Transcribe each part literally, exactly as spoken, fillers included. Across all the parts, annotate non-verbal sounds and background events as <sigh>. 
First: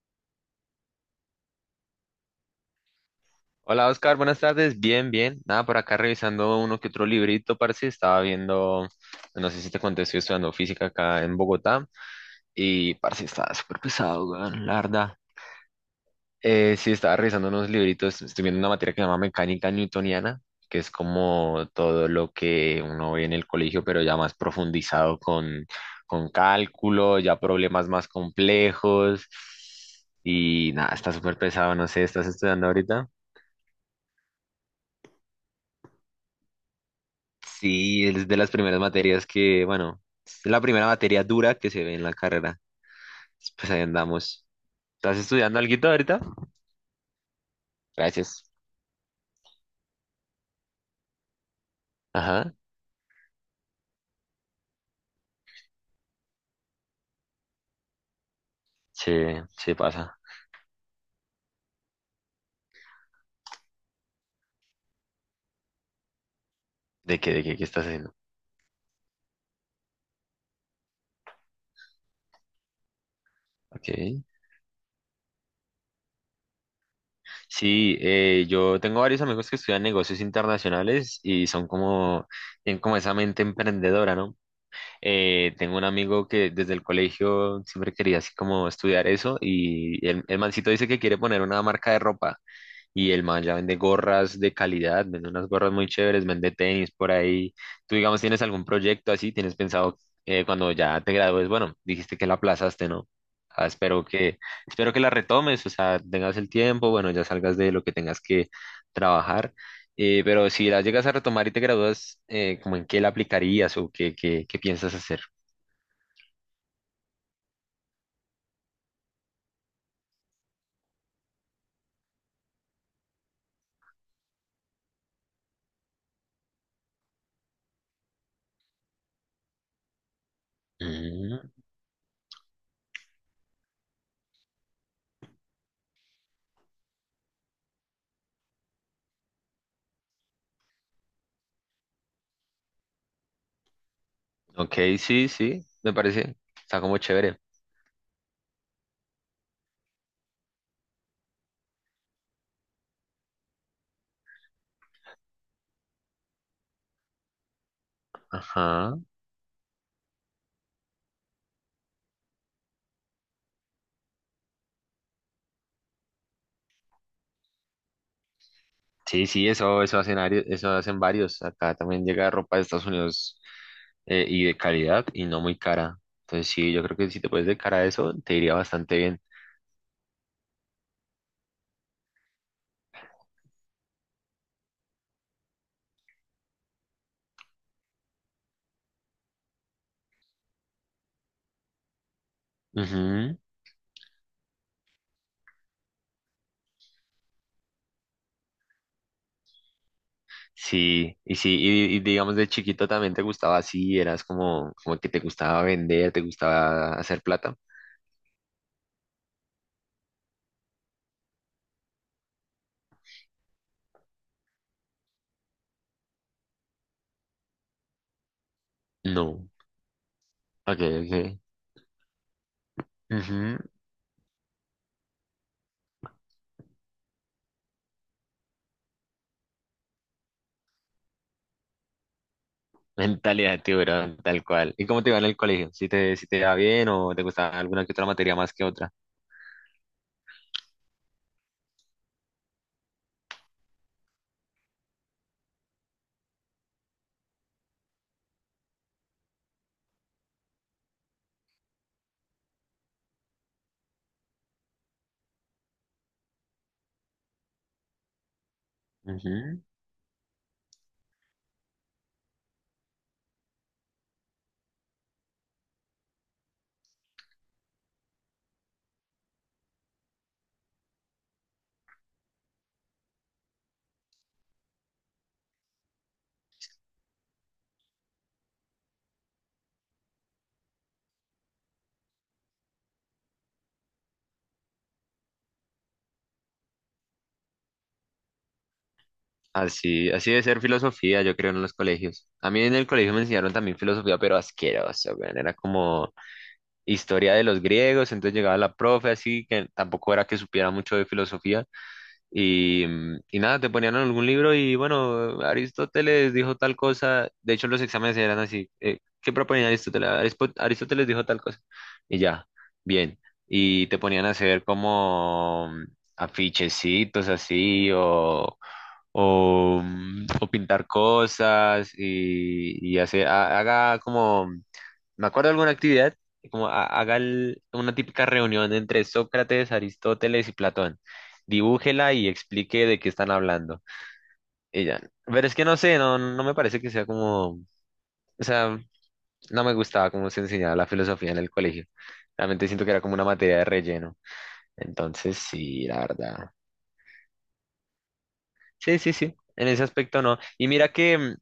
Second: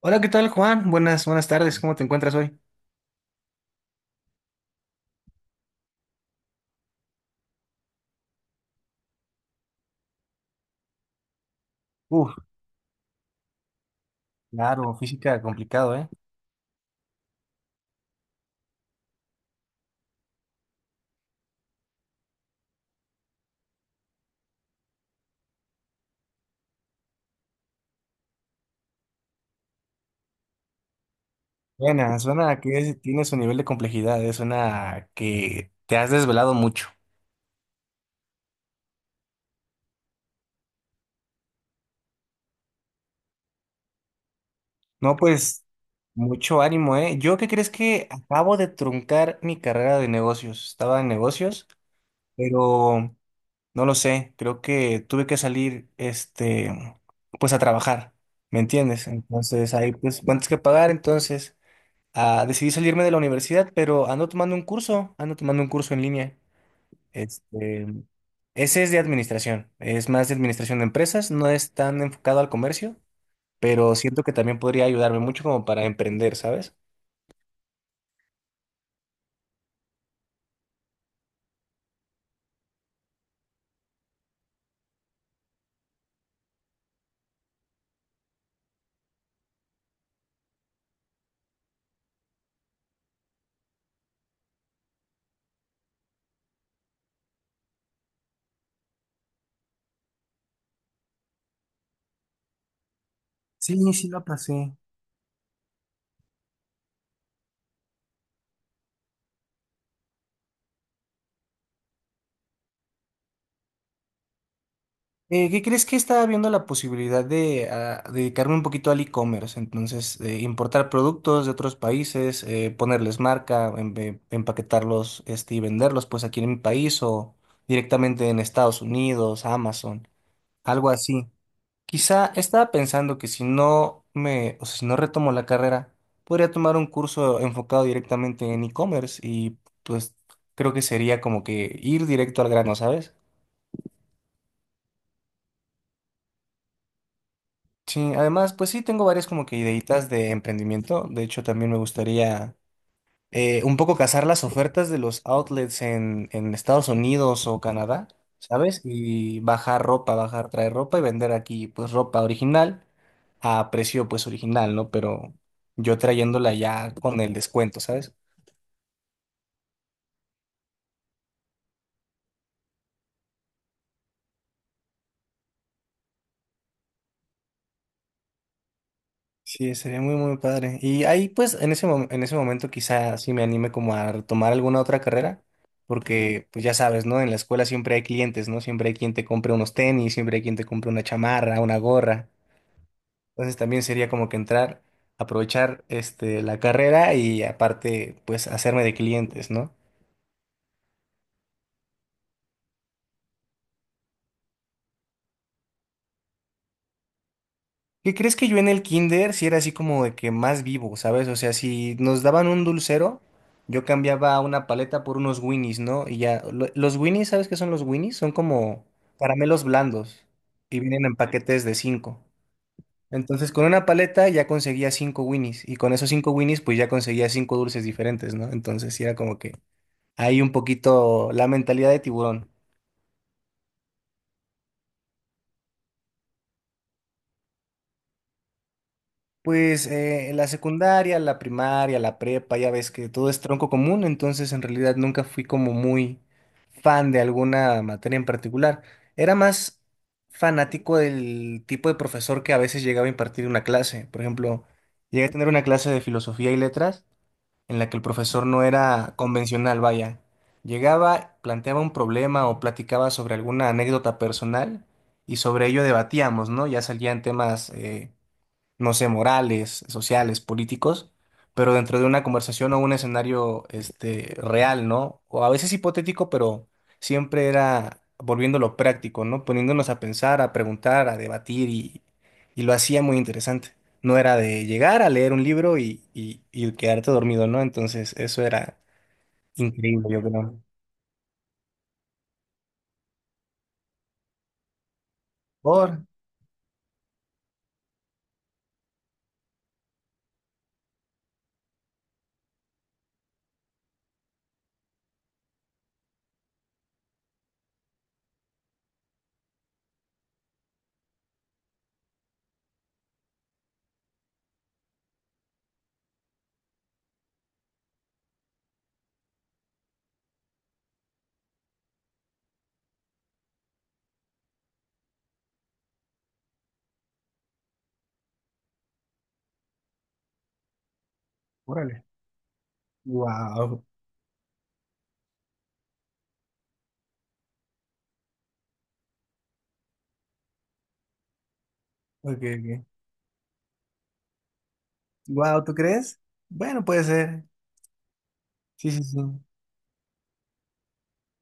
Hola, ¿qué tal, Juan? Buenas, buenas tardes. ¿Cómo te encuentras hoy? Hola Oscar, buenas tardes. Bien, bien. Nada, por acá revisando uno que otro librito, parce. Estaba viendo, no sé si te conté, estoy estudiando física acá en Bogotá Uf, y parce, estaba súper pesado, weón, la claro, verdad. física complicado, ¿eh? Eh, sí, estaba revisando unos libritos. Estoy viendo una materia que se llama mecánica newtoniana, que es como todo lo que uno ve en el colegio, pero ya más profundizado con, con cálculo, ya problemas más complejos. Y nada, está súper pesado, no sé, Buena, ¿estás suena a estudiando que es- ahorita? tiene su nivel de complejidad, eh, suena a que te has desvelado mucho. Sí, es de las primeras materias que, bueno, es la primera materia dura que se ve en la carrera. Pues ahí andamos. No, ¿Estás estudiando pues, alguito ahorita? mucho ánimo, ¿eh? ¿Yo qué crees que Gracias. acabo de truncar mi carrera de negocios? Estaba en negocios, Ajá. pero no lo sé, creo que tuve que salir, este, pues a trabajar, ¿me entiendes? Se, Entonces, se hay pues pasa. cuentas que pagar, entonces... Ah, decidí salirme de la universidad, pero ando tomando un curso, ando tomando un curso en línea. ¿De qué, de qué, qué estás Este, haciendo? ese es de administración, es más de administración de empresas, no es tan enfocado al comercio, pero Ok. siento que también podría ayudarme mucho como para emprender, ¿sabes? Sí, eh, yo tengo varios amigos que estudian negocios internacionales y son como, tienen como esa mente emprendedora, ¿no? Eh, tengo un amigo que desde el colegio siempre quería así como estudiar eso y el, el mancito dice que quiere poner una marca de ropa. Y el man ya vende gorras de calidad, vende unas gorras muy chéveres, vende tenis por ahí. ¿Tú, digamos, tienes algún proyecto así? ¿Tienes pensado eh, cuando ya te gradúes? Bueno, dijiste que la aplazaste, ¿no? Ah, Sí, espero sí la que, pasé. espero que la retomes, o sea, tengas el tiempo, bueno, ya salgas de lo que tengas que trabajar. Eh, pero si la llegas a retomar y te gradúas, eh, ¿cómo en qué la aplicarías o qué, qué, qué piensas hacer? Eh, ¿qué crees que estaba viendo la posibilidad de ah, dedicarme un poquito al e-commerce? Entonces, eh, importar productos de otros países, eh, ponerles marca, em- em- empaquetarlos, este, y venderlos pues aquí en mi país o directamente en Estados Unidos, Amazon, algo así. Mm, Quizá estaba pensando que si no me, o sea, si no retomo la carrera, podría tomar un curso enfocado directamente en e-commerce y pues creo que sería como que ir directo al grano, ¿sabes? ok, sí, sí, me parece. Está como chévere. Sí, además, pues sí, tengo varias como que ideitas de emprendimiento. De hecho, también me gustaría eh, un poco cazar las ofertas de los outlets en, en Estados Unidos o Canadá, ¿sabes? Ajá. Y bajar ropa, bajar, traer ropa y vender aquí, pues, ropa original a precio, pues, original, ¿no? Pero yo trayéndola ya con el descuento, ¿sabes? Sí, sí, eso, eso hacen, ari- eso hacen varios. Acá también llega ropa de Estados Unidos eh, y de calidad y no muy cara. Entonces sí, yo creo que si te puedes dedicar a eso, te iría bastante bien. Sí, sería muy, muy padre. Y ahí, pues, en ese, mom- en ese momento quizá sí me anime como a tomar alguna otra carrera, porque, pues, ya sabes, ¿no? En la escuela siempre hay clientes, ¿no? Siempre hay quien te compre unos tenis, siempre hay quien te compre una chamarra, una gorra. Ujú. Entonces también sería como que entrar, aprovechar, este, la carrera y aparte, pues, hacerme de clientes, ¿no? Sí, y sí, y, y digamos de chiquito también te gustaba así, eras como, como que te gustaba vender, te gustaba hacer plata. ¿Qué crees que yo en el kinder sí era así como de que más vivo, ¿sabes? O sea, si nos daban un dulcero, yo cambiaba una paleta por unos Winnies, ¿no? Y ya, lo- los Winnies, ¿sabes qué son los Winnies? Son como No, caramelos blandos y ok, vienen en ok. paquetes de cinco. Entonces, Ujú. con una paleta ya conseguía cinco Winnies y con esos cinco Winnies pues ya conseguía cinco dulces diferentes, ¿no? Entonces, sí era como que ahí un poquito la mentalidad de tiburón. Mentalidad de tiburón, tal cual. ¿Y cómo te iba en el colegio? ¿Si te, si te iba bien o te gustaba alguna que otra materia más que otra? Pues eh, la secundaria, la primaria, la prepa, ya ves que todo es tronco común, entonces en realidad nunca fui como muy fan de alguna materia en particular. Era más fanático del tipo de profesor que a veces llegaba a impartir una clase. Por ejemplo, llegué a tener una clase de filosofía y letras en la que el profesor no era Ujú. convencional, vaya. Llegaba, planteaba un problema o platicaba sobre alguna anécdota personal y sobre ello debatíamos, ¿no? Ya salían temas... eh, no sé, morales, sociales, políticos, pero dentro de una conversación o un escenario este, real, ¿no? O a veces hipotético, pero siempre era volviéndolo práctico, ¿no? Poniéndonos a pensar, a preguntar, a debatir y, y lo hacía muy interesante. No era de llegar a leer un libro y, y, y quedarte dormido, ¿no? Entonces, eso era increíble, Así, yo así debe creo. ser filosofía, yo creo, en los colegios. A mí en el colegio me enseñaron también filosofía, pero asqueroso, weón. Era Por, como historia de los griegos, entonces llegaba la profe así, que tampoco era que supiera mucho de filosofía. Y, mm, y nada, te ponían en algún libro y bueno, Aristóteles dijo tal cosa. De hecho, los exámenes eran así. Eh, ¿qué proponía Aristóteles? Arispo- Aristóteles dijo tal cosa. Y ya, bien. Y te ponían a hacer como mm, afichecitos así o o, mm, o pintar cosas y, y hacer, ha- haga como, me acuerdo de alguna actividad, como ha- haga el- una típica reunión entre Sócrates, Aristóteles y Platón. órale. Dibújela y explique de qué están Wow. hablando. Ella, pero es que no sé, no, no me parece que sea como, o sea, no me gustaba cómo se enseñaba la filosofía en el colegio. Ok, Realmente ok. siento que era como una materia de relleno. Entonces, Wow, ¿tú sí, la crees? verdad. Bueno, puede ser. Sí, Sí, sí, sí, sí. sí. En ese aspecto no. Y mira que, mm,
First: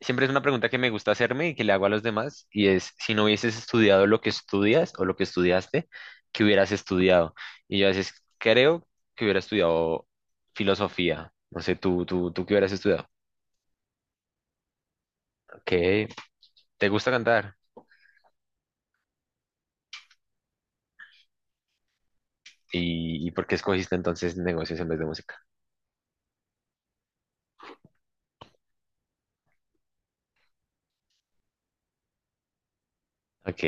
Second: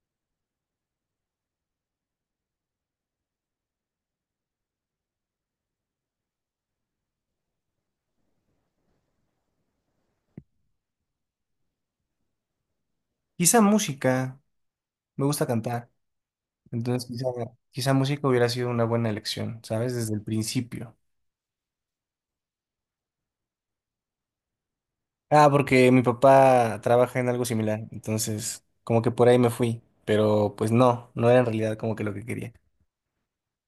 siempre es una pregunta que me gusta hacerme y que le hago a los demás, y es, si no hubieses estudiado lo que estudias o lo que estudiaste, ¿qué hubieras estudiado? Y yo a veces creo que hubiera estudiado filosofía. No sé, tú, tú, tú qué hubieras estudiado. Quizá música. Me gusta cantar, ¿Qué? ¿Te entonces gusta quizá, cantar? quizá música hubiera sido una buena elección, ¿sabes? Desde el principio. ¿Y, y por qué escogiste entonces negocios en vez de música? Ah, porque mi papá trabaja en algo similar, entonces como que por ahí me fui, pero pues no, no era en realidad como que lo que quería. Ok.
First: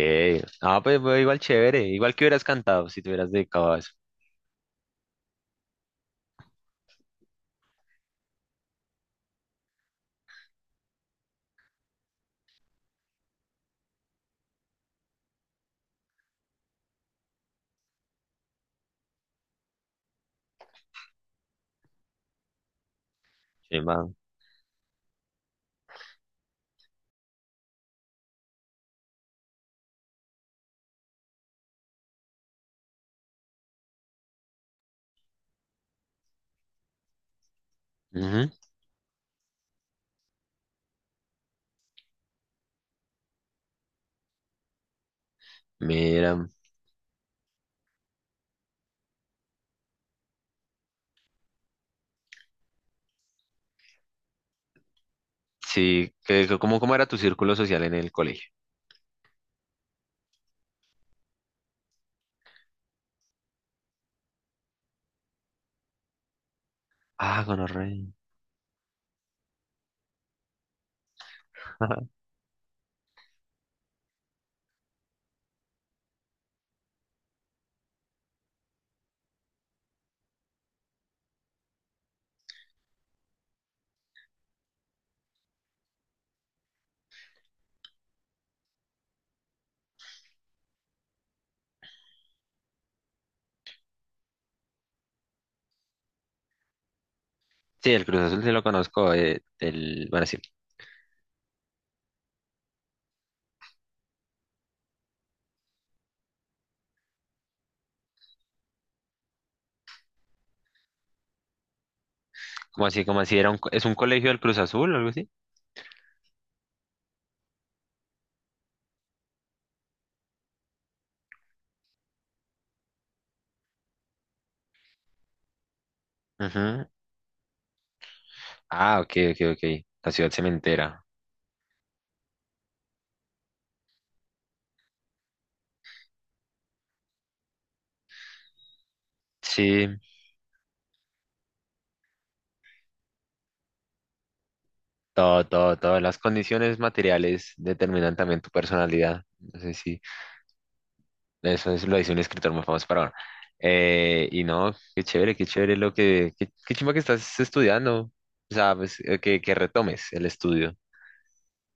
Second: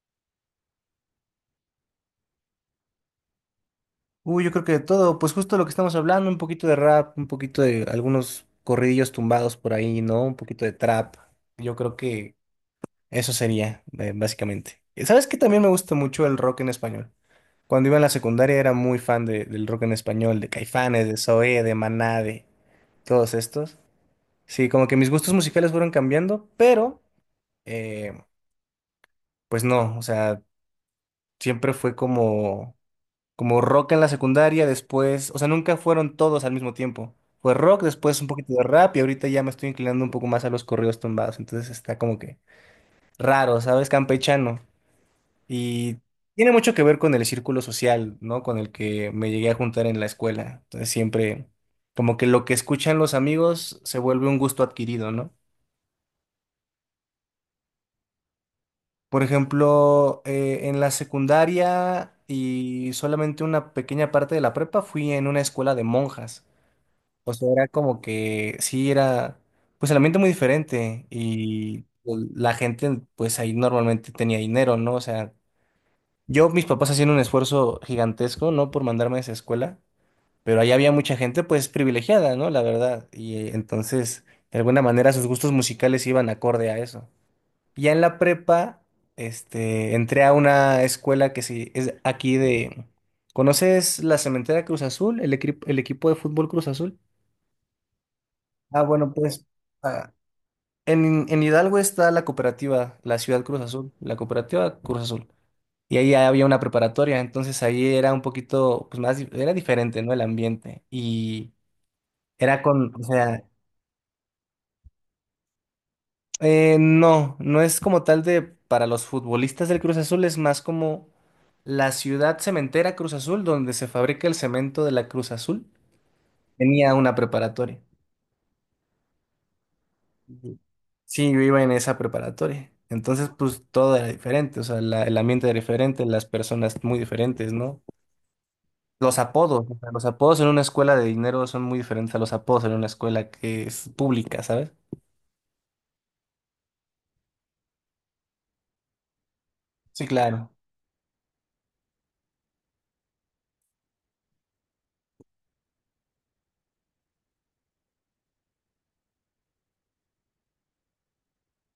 Ah, pues, pues, igual chévere. Igual que hubieras cantado si te hubieras dedicado a eso. Uy, yo creo que de todo, pues justo lo que estamos hablando, un poquito de rap, un poquito de algunos corridillos tumbados por ahí, ¿no? Un poquito de trap. Yo creo que eso sería, eh, básicamente. ¿Sabes qué? También me gusta mucho el rock en español. Cuando iba en la secundaria era muy fan de- del rock en español, de Caifanes, de Zoé, de Maná, de todos estos. Chimba. Sí, como que mis gustos musicales fueron cambiando, pero eh, pues no, o sea, siempre fue como, como rock en la secundaria, después, o sea, nunca fueron todos al mismo tiempo. Fue rock, después un Ujú. poquito de rap y ahorita ya me estoy inclinando un poco más a los corridos tumbados, entonces está como que raro, ¿sabes? Campechano. Y Mira. tiene mucho que ver con el círculo social, ¿no? Con el que me llegué a juntar en la escuela. Entonces siempre, como que lo que escuchan los amigos se vuelve un gusto adquirido, ¿no? Sí, ¿qué- cómo, cómo era tu círculo social en el colegio? Por ejemplo, eh, en la secundaria y solamente una pequeña parte de la prepa fui en una escuela de monjas. O Ah, sea, era como gonorrea. que sí era, pues el ambiente muy diferente y <laughs> pues, la gente, pues ahí normalmente tenía dinero, ¿no? O sea, yo, mis papás hacían un esfuerzo gigantesco, ¿no? Por mandarme a esa escuela. Pero ahí había mucha gente pues privilegiada, ¿no? La verdad. Y eh, entonces, de alguna manera, sus gustos musicales iban acorde a eso. Ya en la prepa, este, entré a una escuela que sí, es aquí de... ¿Conoces la Cementera Cruz Azul? ¿El, equipo el equipo de fútbol Cruz Azul? Sí, el Cruz Azul sí lo Ah, bueno, conozco. eh, pues el, ah, bueno, Sí. en, en Hidalgo está la cooperativa, la Ciudad Cruz Azul, la cooperativa Cruz Azul. Y ahí había una preparatoria, entonces ahí era un poquito, pues más, di- era diferente, ¿no? El ambiente. Y era ¿Cómo con, o así? ¿Cómo así? sea, ¿Era un, co- ¿Es un colegio del Cruz Azul o algo así? Eh, no, no es como tal de para los futbolistas del Cruz Azul, es más como la ciudad cementera Cruz Azul, donde se fabrica el cemento de la Cruz Azul. Ujú. Tenía una preparatoria. Ah, ok, ok, ok. La ciudad Ujú. cementera. Sí, yo iba en esa preparatoria. Entonces, pues todo era diferente, o sea, la- el ambiente era diferente, las personas muy diferentes, ¿no? Los apodos, o Sí, sea, los apodos en una escuela de dinero son muy diferentes a los apodos en una escuela que es pública, ¿sabes? todo, todo, todas las condiciones materiales determinan también tu personalidad. No sé si Sí, claro. eso es, lo dice un escritor muy famoso para ahora. Eh, y no, qué chévere, qué chévere lo que, qué, qué chimba que estás estudiando. O sea, pues, eh, que, que retomes el estudio.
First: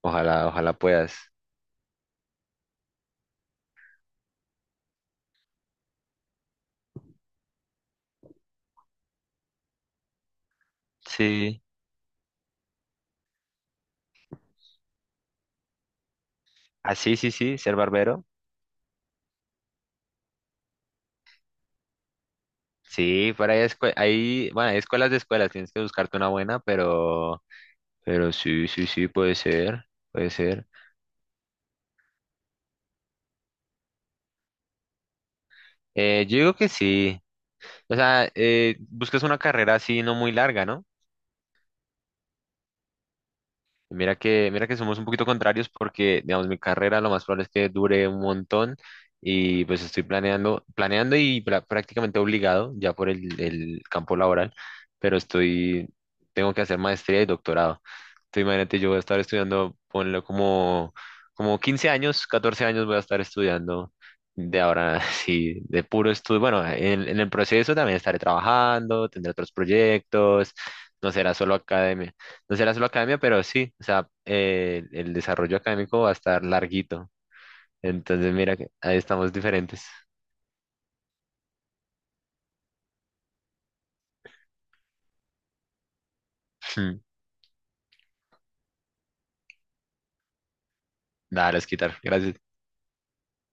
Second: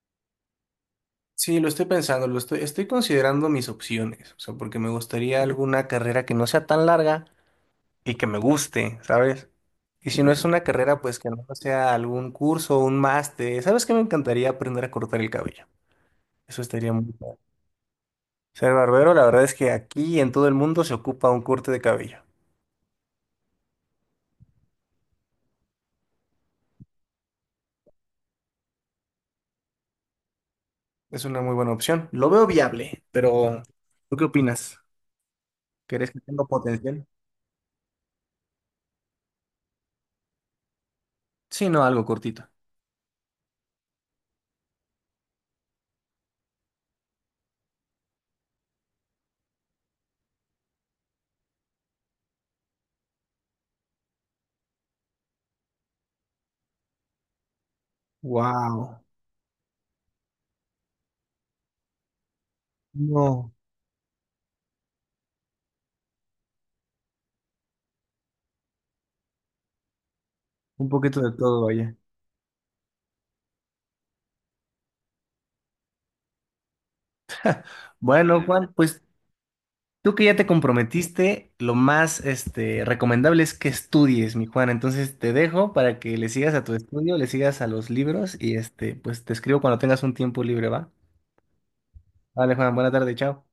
Ojalá, ojalá puedas. Sí, lo estoy pensando, lo estoy, estoy considerando mis opciones, o sea, porque me gustaría alguna carrera que no sea tan larga y que me guste, ¿sabes? Y si no es una carrera, pues que no Sí. sea algún curso o un máster. ¿Sabes qué? Me encantaría aprender a cortar el cabello. Eso estaría Ah, muy sí, sí, padre. sí, ser barbero. Ser barbero, la verdad es que aquí en todo el mundo se ocupa un corte de cabello. Sí, por ahí escue- hay, bueno, hay escuelas de escuelas, tienes que buscarte una buena, pero, pero sí, sí, sí, puede ser, puede ser. Es una muy buena opción. Lo veo viable, pero ¿tú qué opinas? ¿Crees que Eh, yo tengo digo que potencial? sí. O sea, eh, buscas una carrera así no muy larga, ¿no? Sí, no, algo cortito. Y mira que, mira que somos un poquito contrarios porque, digamos, mi carrera lo más probable es que dure un montón y pues estoy planeando, planeando y pra- prácticamente obligado ya por el, el campo laboral, pero estoy, tengo que hacer maestría y doctorado. Entonces, imagínate, yo voy a Wow. estar estudiando, ponle como, como quince años, catorce años voy a estar No, estudiando de ahora, <laughs> sí, de puro estudio. Bueno, en, en el proceso también estaré trabajando, tendré otros proyectos, un no poquito de será solo todo. academia no será solo academia, pero sí, o sea, eh, el desarrollo académico va a estar larguito. Entonces, Bueno, mira, que Juan, ahí pues estamos diferentes. tú que ya te comprometiste, lo más este, recomendable es que estudies, mi Juan. Entonces te dejo para que le sigas a tu estudio, <laughs> le sigas a los libros y este, pues te escribo cuando tengas un tiempo libre, ¿va? Nada, los quitar. Gracias. Vale, Juan, buena tarde, chao.